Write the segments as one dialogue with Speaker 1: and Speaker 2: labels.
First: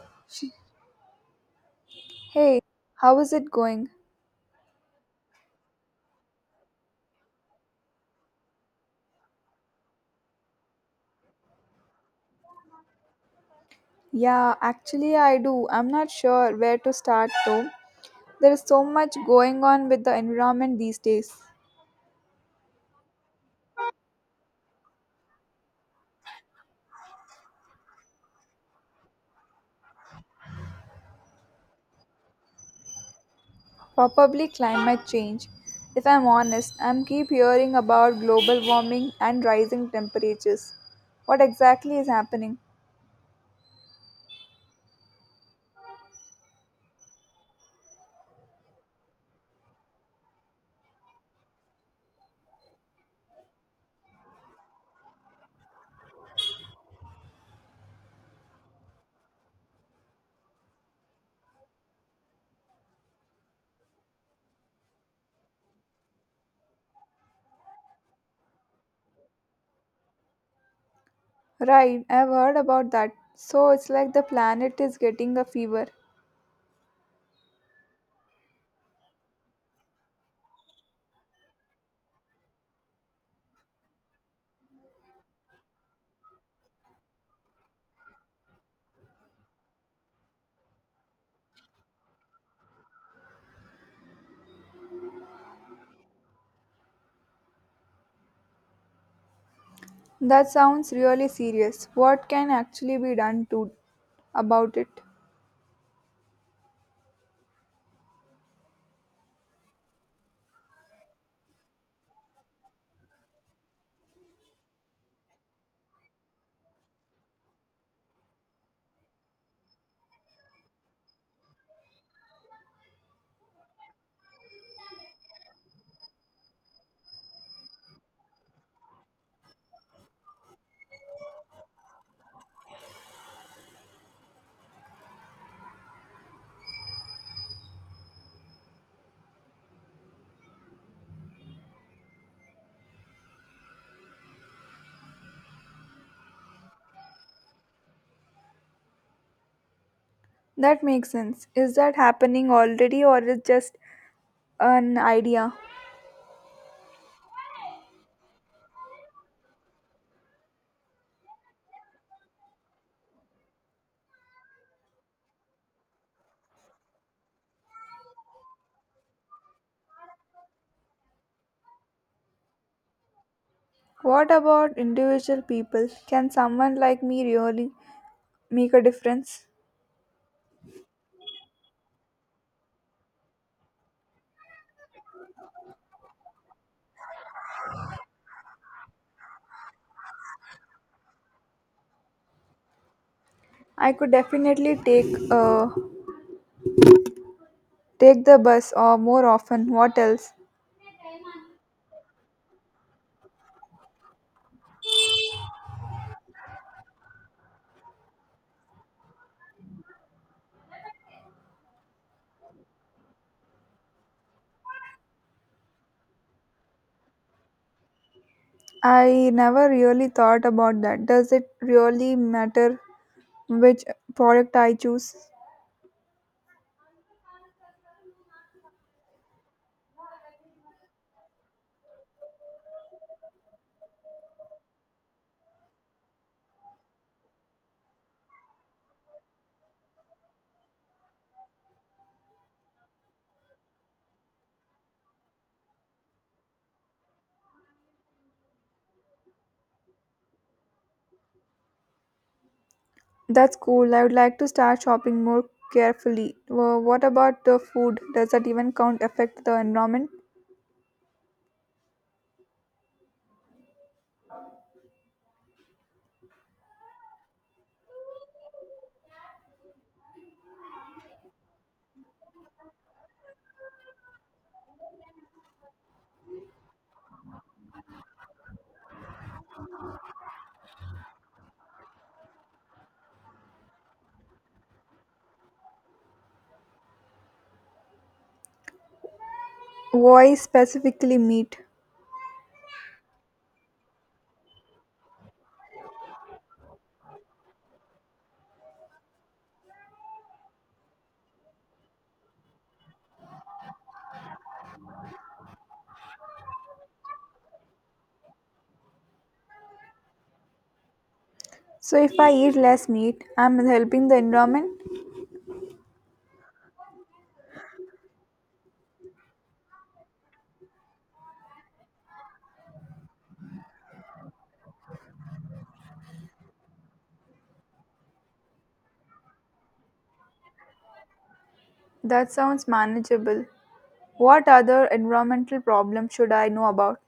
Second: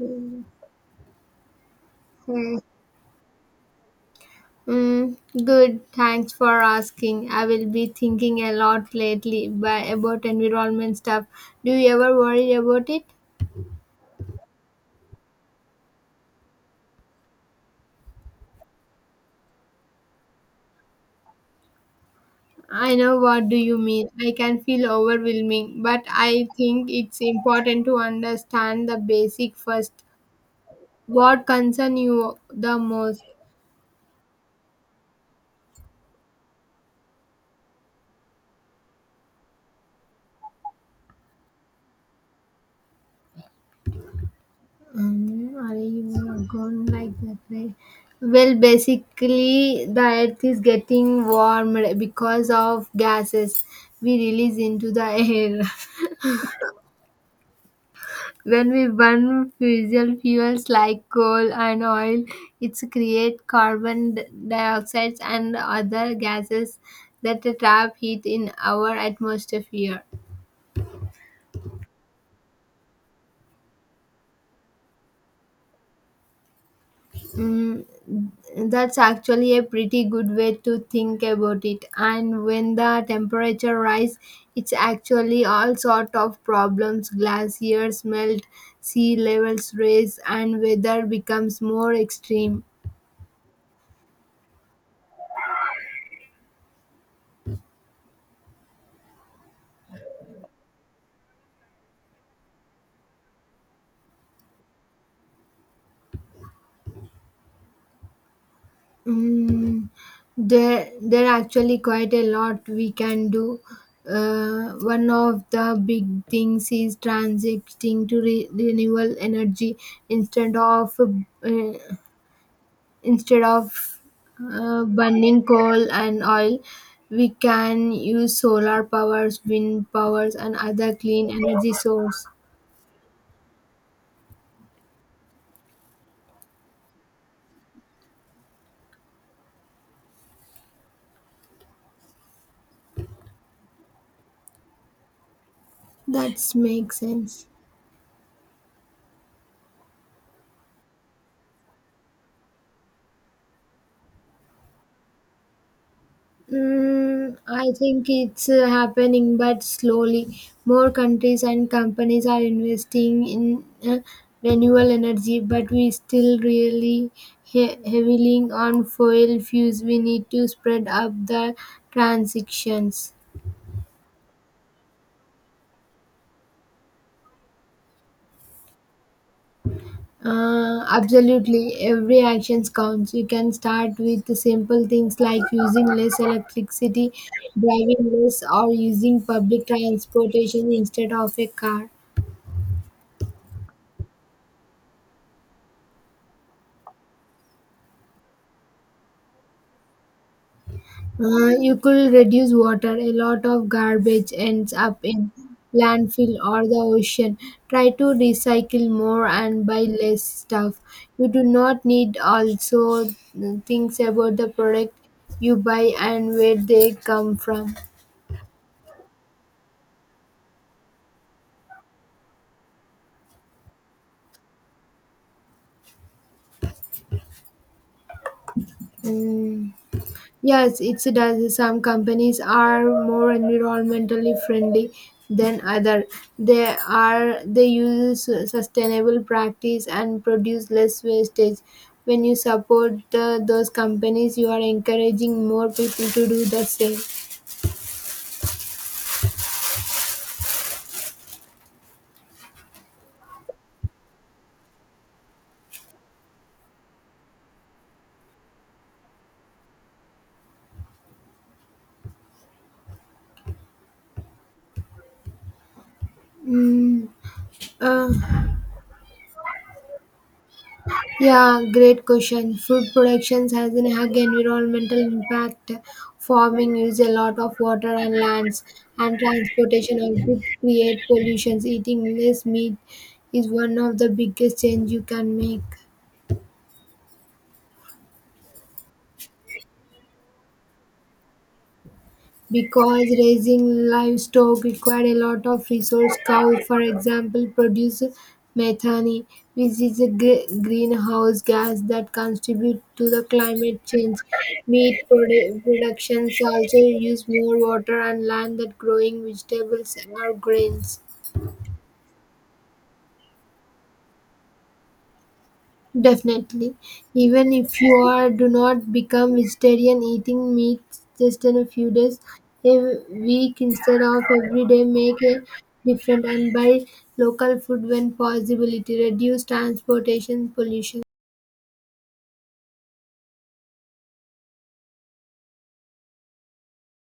Speaker 1: Mm,
Speaker 2: She, hey, how is it going?
Speaker 1: mm, good. Thanks for asking. I will be thinking a lot lately by, about environment stuff. Do you ever worry about it?
Speaker 2: Yeah, actually, I do. I'm not sure where to start though. There is so much going on with the environment these days.
Speaker 1: I know what do you mean. I can feel overwhelming, but I think it's important to understand the basic first. What concern you the most?
Speaker 2: Probably climate change. If I'm honest, I'm keep hearing about global warming and rising temperatures. What exactly is happening?
Speaker 1: Are you gone like that way? Well, basically, the earth is getting warmed because of gases we release into the air. When we burn fossil fuels like coal and oil, it creates carbon dioxide and other gases that trap heat in our atmosphere.
Speaker 2: Right, I've heard about that. So it's like the planet is getting a fever.
Speaker 1: Mm, that's actually a pretty good way to think about it. And when the temperature rise, it's actually all sort of problems. Glaciers melt, sea levels rise, and weather becomes more extreme.
Speaker 2: That sounds really serious. What can actually be done to about it?
Speaker 1: Mm, there are actually quite a lot we can do. One of the big things is transiting to renewable energy instead of uh, instead of burning coal and oil, we can use solar powers, wind powers, and other clean energy source that makes sense.
Speaker 2: That makes sense. Is that happening already or is just an idea?
Speaker 1: I think it's happening, but slowly. More countries and companies are investing in renewable energy, but we still really heavily on fossil fuels. We need to spread up the transitions.
Speaker 2: What about individual people? Can someone like me really make a difference?
Speaker 1: Absolutely, every action counts. You can start with the simple things like using less electricity, driving less, or using public transportation instead of a car.
Speaker 2: I could definitely take uh, take the bus or more often. What else?
Speaker 1: You could reduce water. A lot of garbage ends up in landfill or the ocean. Try to recycle more and buy less stuff. You do not need also things about the product you buy and where they come from.
Speaker 2: I never really thought about that. Does it really matter which product I choose?
Speaker 1: Mm. Yes, it does. Some companies are more environmentally friendly than other. They use sustainable practice and produce less wastage. When you support those companies, you are encouraging more people to do the same.
Speaker 2: That's cool. I would like to start shopping more carefully. What about the food? Does that even count affect the environment?
Speaker 1: Mm, uh, Yeah, great question. Food productions has a hug environmental impact. Farming use a lot of water and lands, and transportation also create pollutions. Eating less meat is one of the biggest change you can make.
Speaker 2: Why specifically meat?
Speaker 1: Because raising livestock required a lot of resource, cows for example produce methane, which is a greenhouse gas that contributes to the climate change. Meat productions also use more water and land than growing vegetables or grains.
Speaker 2: So, if I eat less meat, I'm helping the environment?
Speaker 1: Definitely. Even if you are do not become vegetarian, eating meat just in a few days a week instead of every day make a different, and buy local food when possibility, reduce transportation pollution.
Speaker 2: That sounds manageable. What other environmental problems should I know about?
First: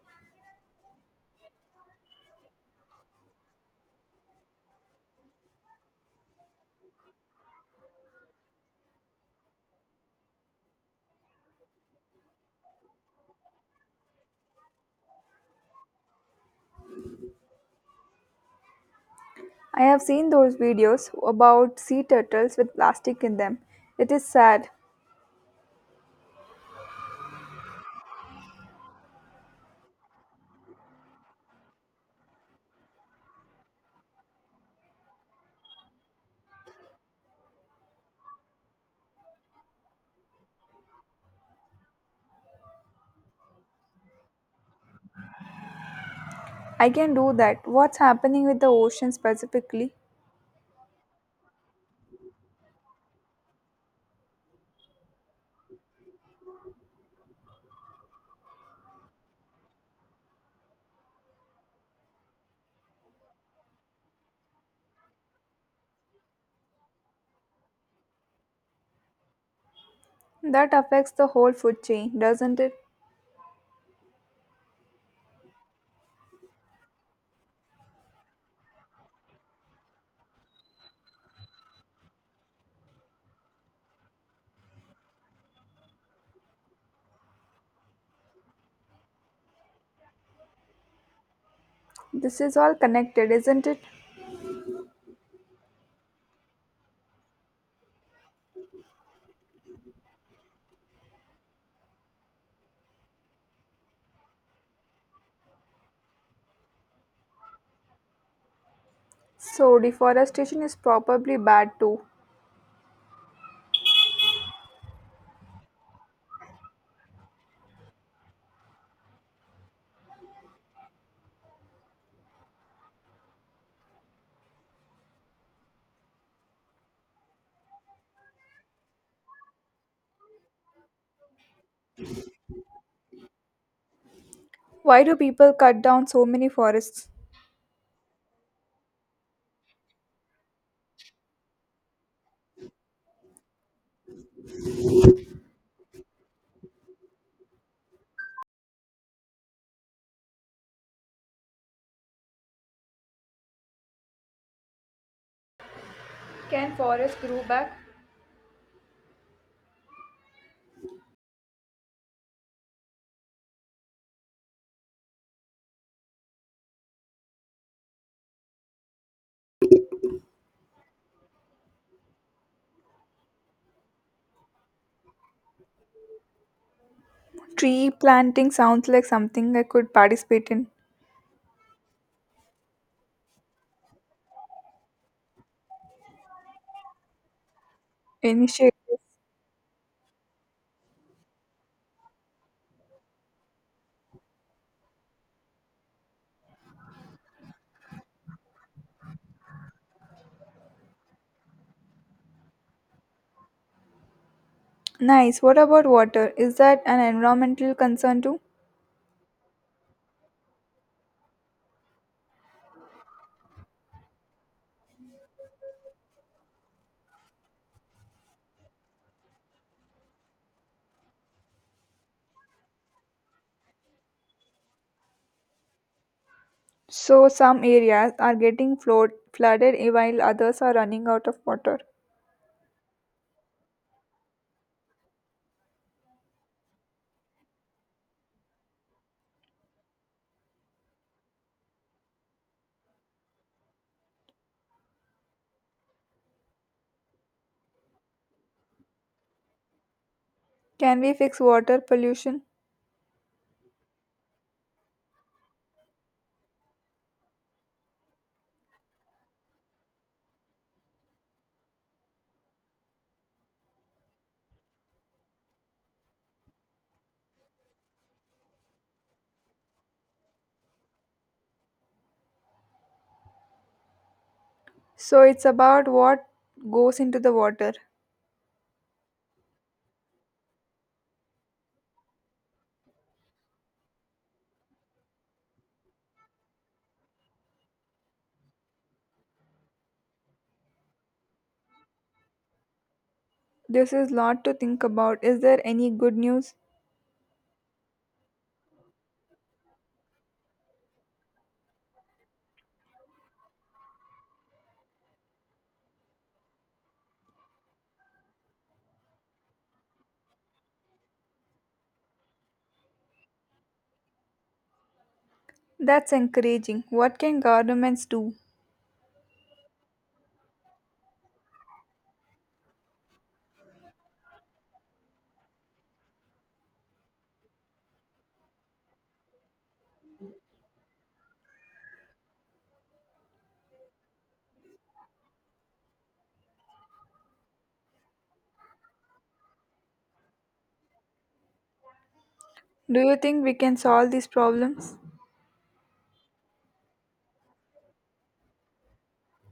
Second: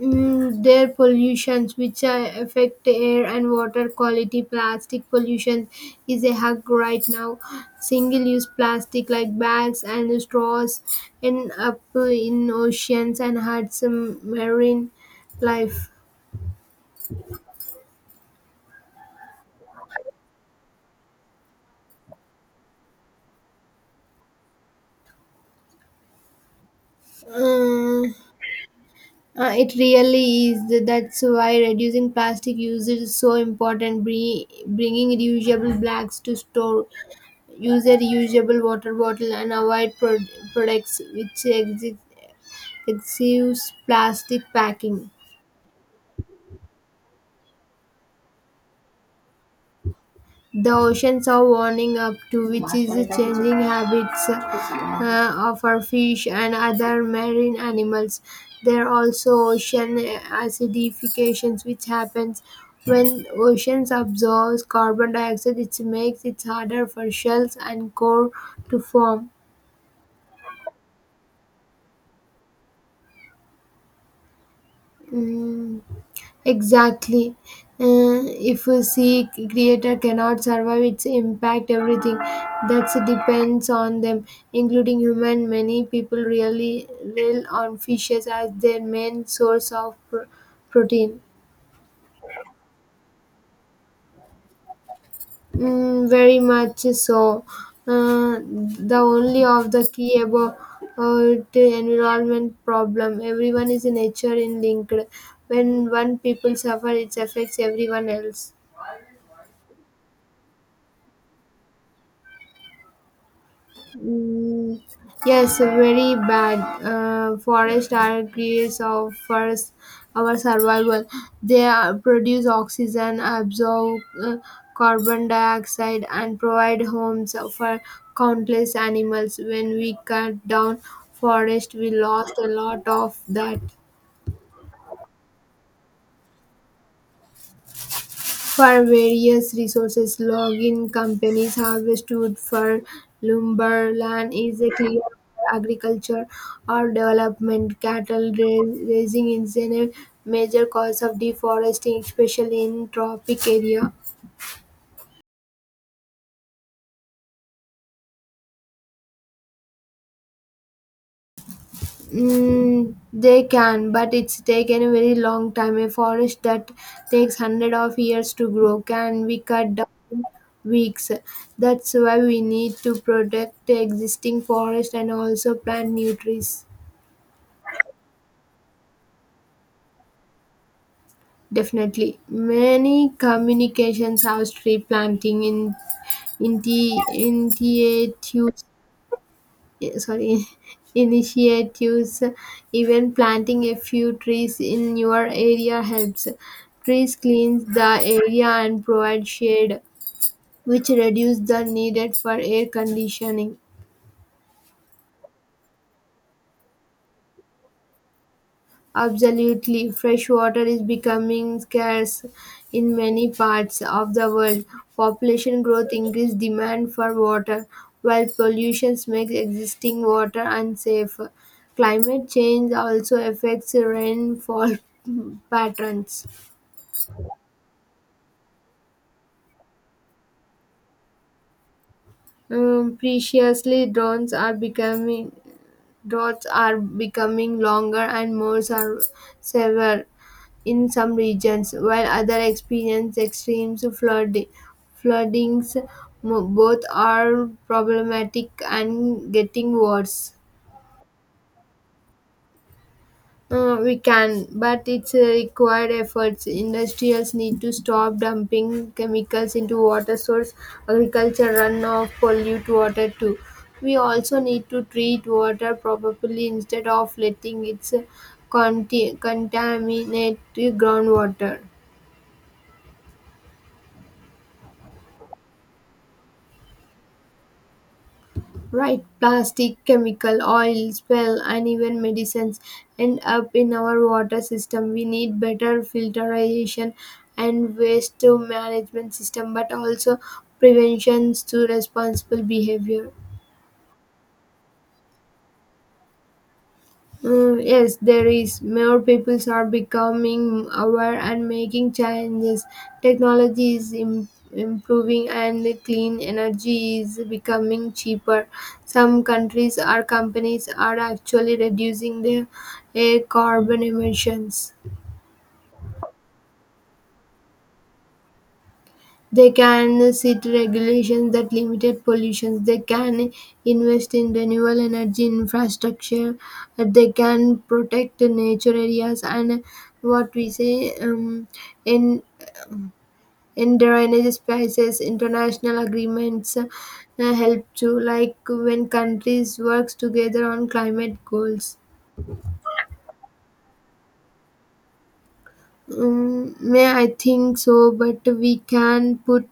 Speaker 1: Their pollutions, which affect air and water quality. Plastic pollution is a hug right now. Single use plastic like bags and straws end up in oceans and hurts marine life.
Speaker 2: I have seen those videos about sea turtles with plastic in them. It is sad.
Speaker 1: uh, it really is. That's why reducing plastic usage is so important. Bringing reusable bags to store, use a reusable water bottle, and avoid products which exist excessive plastic packing.
Speaker 2: I can do that. What's happening with the ocean specifically?
Speaker 1: The oceans are warming up too, which is changing habits of our fish and other marine animals. There are also ocean acidifications, which happens when oceans absorb carbon dioxide. It makes it harder for shells and core to form.
Speaker 2: That affects the whole food chain, doesn't it?
Speaker 1: Mm, Exactly. If we see creator cannot survive its impact, everything that depends on them, including human. Many people really rely on fishes as their main source of protein.
Speaker 2: This is all connected, isn't it?
Speaker 1: Very much so. The only of the key about the environment problem. Everyone is in nature in linked. When one people suffer, it affects everyone else.
Speaker 2: So, deforestation is probably bad too.
Speaker 1: Mm, yes, very bad. Forests are creators of first our survival. Produce oxygen, absorb carbon dioxide, and provide homes for countless animals. When we cut down forest, we lost a lot of that.
Speaker 2: Why do people cut down so many forests?
Speaker 1: For various resources. Logging companies harvest wood for lumber. Land is a clear for agriculture or development. Cattle raising is a major cause of deforestation, especially in tropic area.
Speaker 2: Can forests grow back?
Speaker 1: They can, but it's taken a very long time. A forest that takes hundred of years to grow can be cut down in weeks. That's why we need to protect the existing forest and also plant new trees.
Speaker 2: Tree planting sounds like something I could participate in.
Speaker 1: Definitely, many communications have tree planting in the
Speaker 2: Initiative.
Speaker 1: eh, sorry initiatives. Even planting a few trees in your area helps. Trees cleans the area and provide shade, which reduce the needed for air conditioning.
Speaker 2: Nice. What about water? Is that an environmental concern too?
Speaker 1: Absolutely. Fresh water is becoming scarce in many parts of the world. Population growth increases demand for water, while pollution makes existing water unsafe. Climate change also affects rainfall patterns.
Speaker 2: So some areas are getting flooded while others are running out of water.
Speaker 1: Preciously, drones are becoming droughts are becoming longer and more severe in some regions, while others experience extreme flooding. Floodings, both are problematic and getting worse.
Speaker 2: Can we fix water pollution?
Speaker 1: We can, but it's a required efforts. Industrials need to stop dumping chemicals into water source. Agriculture runoff pollute water too. We also need to treat water properly instead of letting it contaminate the groundwater.
Speaker 2: So it's about what goes into the water.
Speaker 1: Right, plastic, chemical, oil, spill, and even medicines end up in our water system. We need better filtration and waste to management system, but also preventions to responsible behavior.
Speaker 2: This is lot to think about. Is there any good news?
Speaker 1: Yes, there is. More people are becoming aware and making changes. Technology is improving and the clean energy is becoming cheaper. Some countries or companies are actually reducing their air carbon emissions.
Speaker 2: That's encouraging. What can governments do?
Speaker 1: They can set regulations that limit pollution, they can invest in renewable energy infrastructure, they can protect the nature areas and what we say in endangered spaces. International agreements help to like when countries works together on climate goals.
Speaker 2: Do you think we can solve these problems?
Speaker 1: May I think so but we can put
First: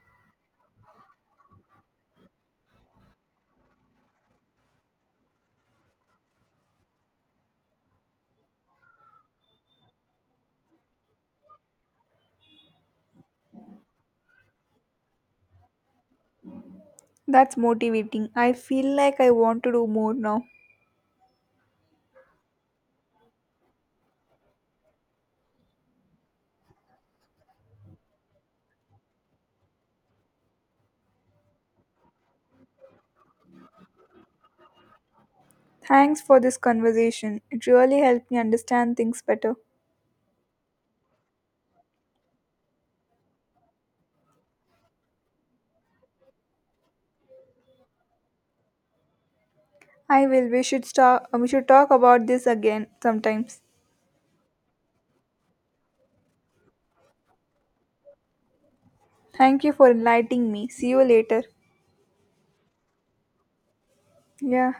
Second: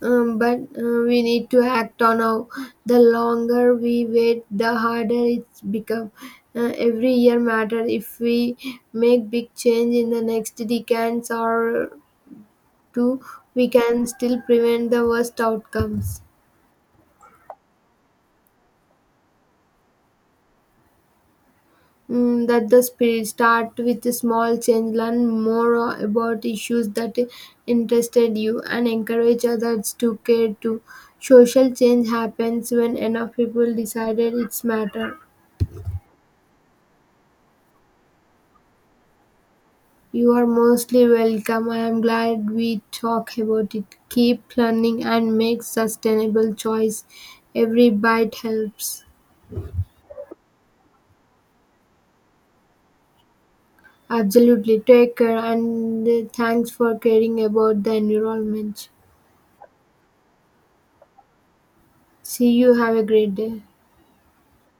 Speaker 1: But we need to act on now. The longer we wait, the harder it's become. Every year matter if we make big change in the next decades or two, we can still prevent the worst outcomes.
Speaker 2: That's motivating. I feel like I want to do more now.
Speaker 1: That the spirit. Start with a small change, learn more about issues that interested you, and encourage others to care too. Social change happens when enough people decided it's matter.
Speaker 2: Thanks for this conversation. It really helped me understand things better.
Speaker 1: You are mostly welcome. I am glad we talk about it. Keep learning and make sustainable choice. Every bite helps.
Speaker 2: I will. We should start. We should talk about this again sometimes.
Speaker 1: Absolutely. Take care and thanks for caring about the environment.
Speaker 2: Thank you for enlightening me. See you later.
Speaker 1: See you. Have a great day.
Speaker 2: Yeah.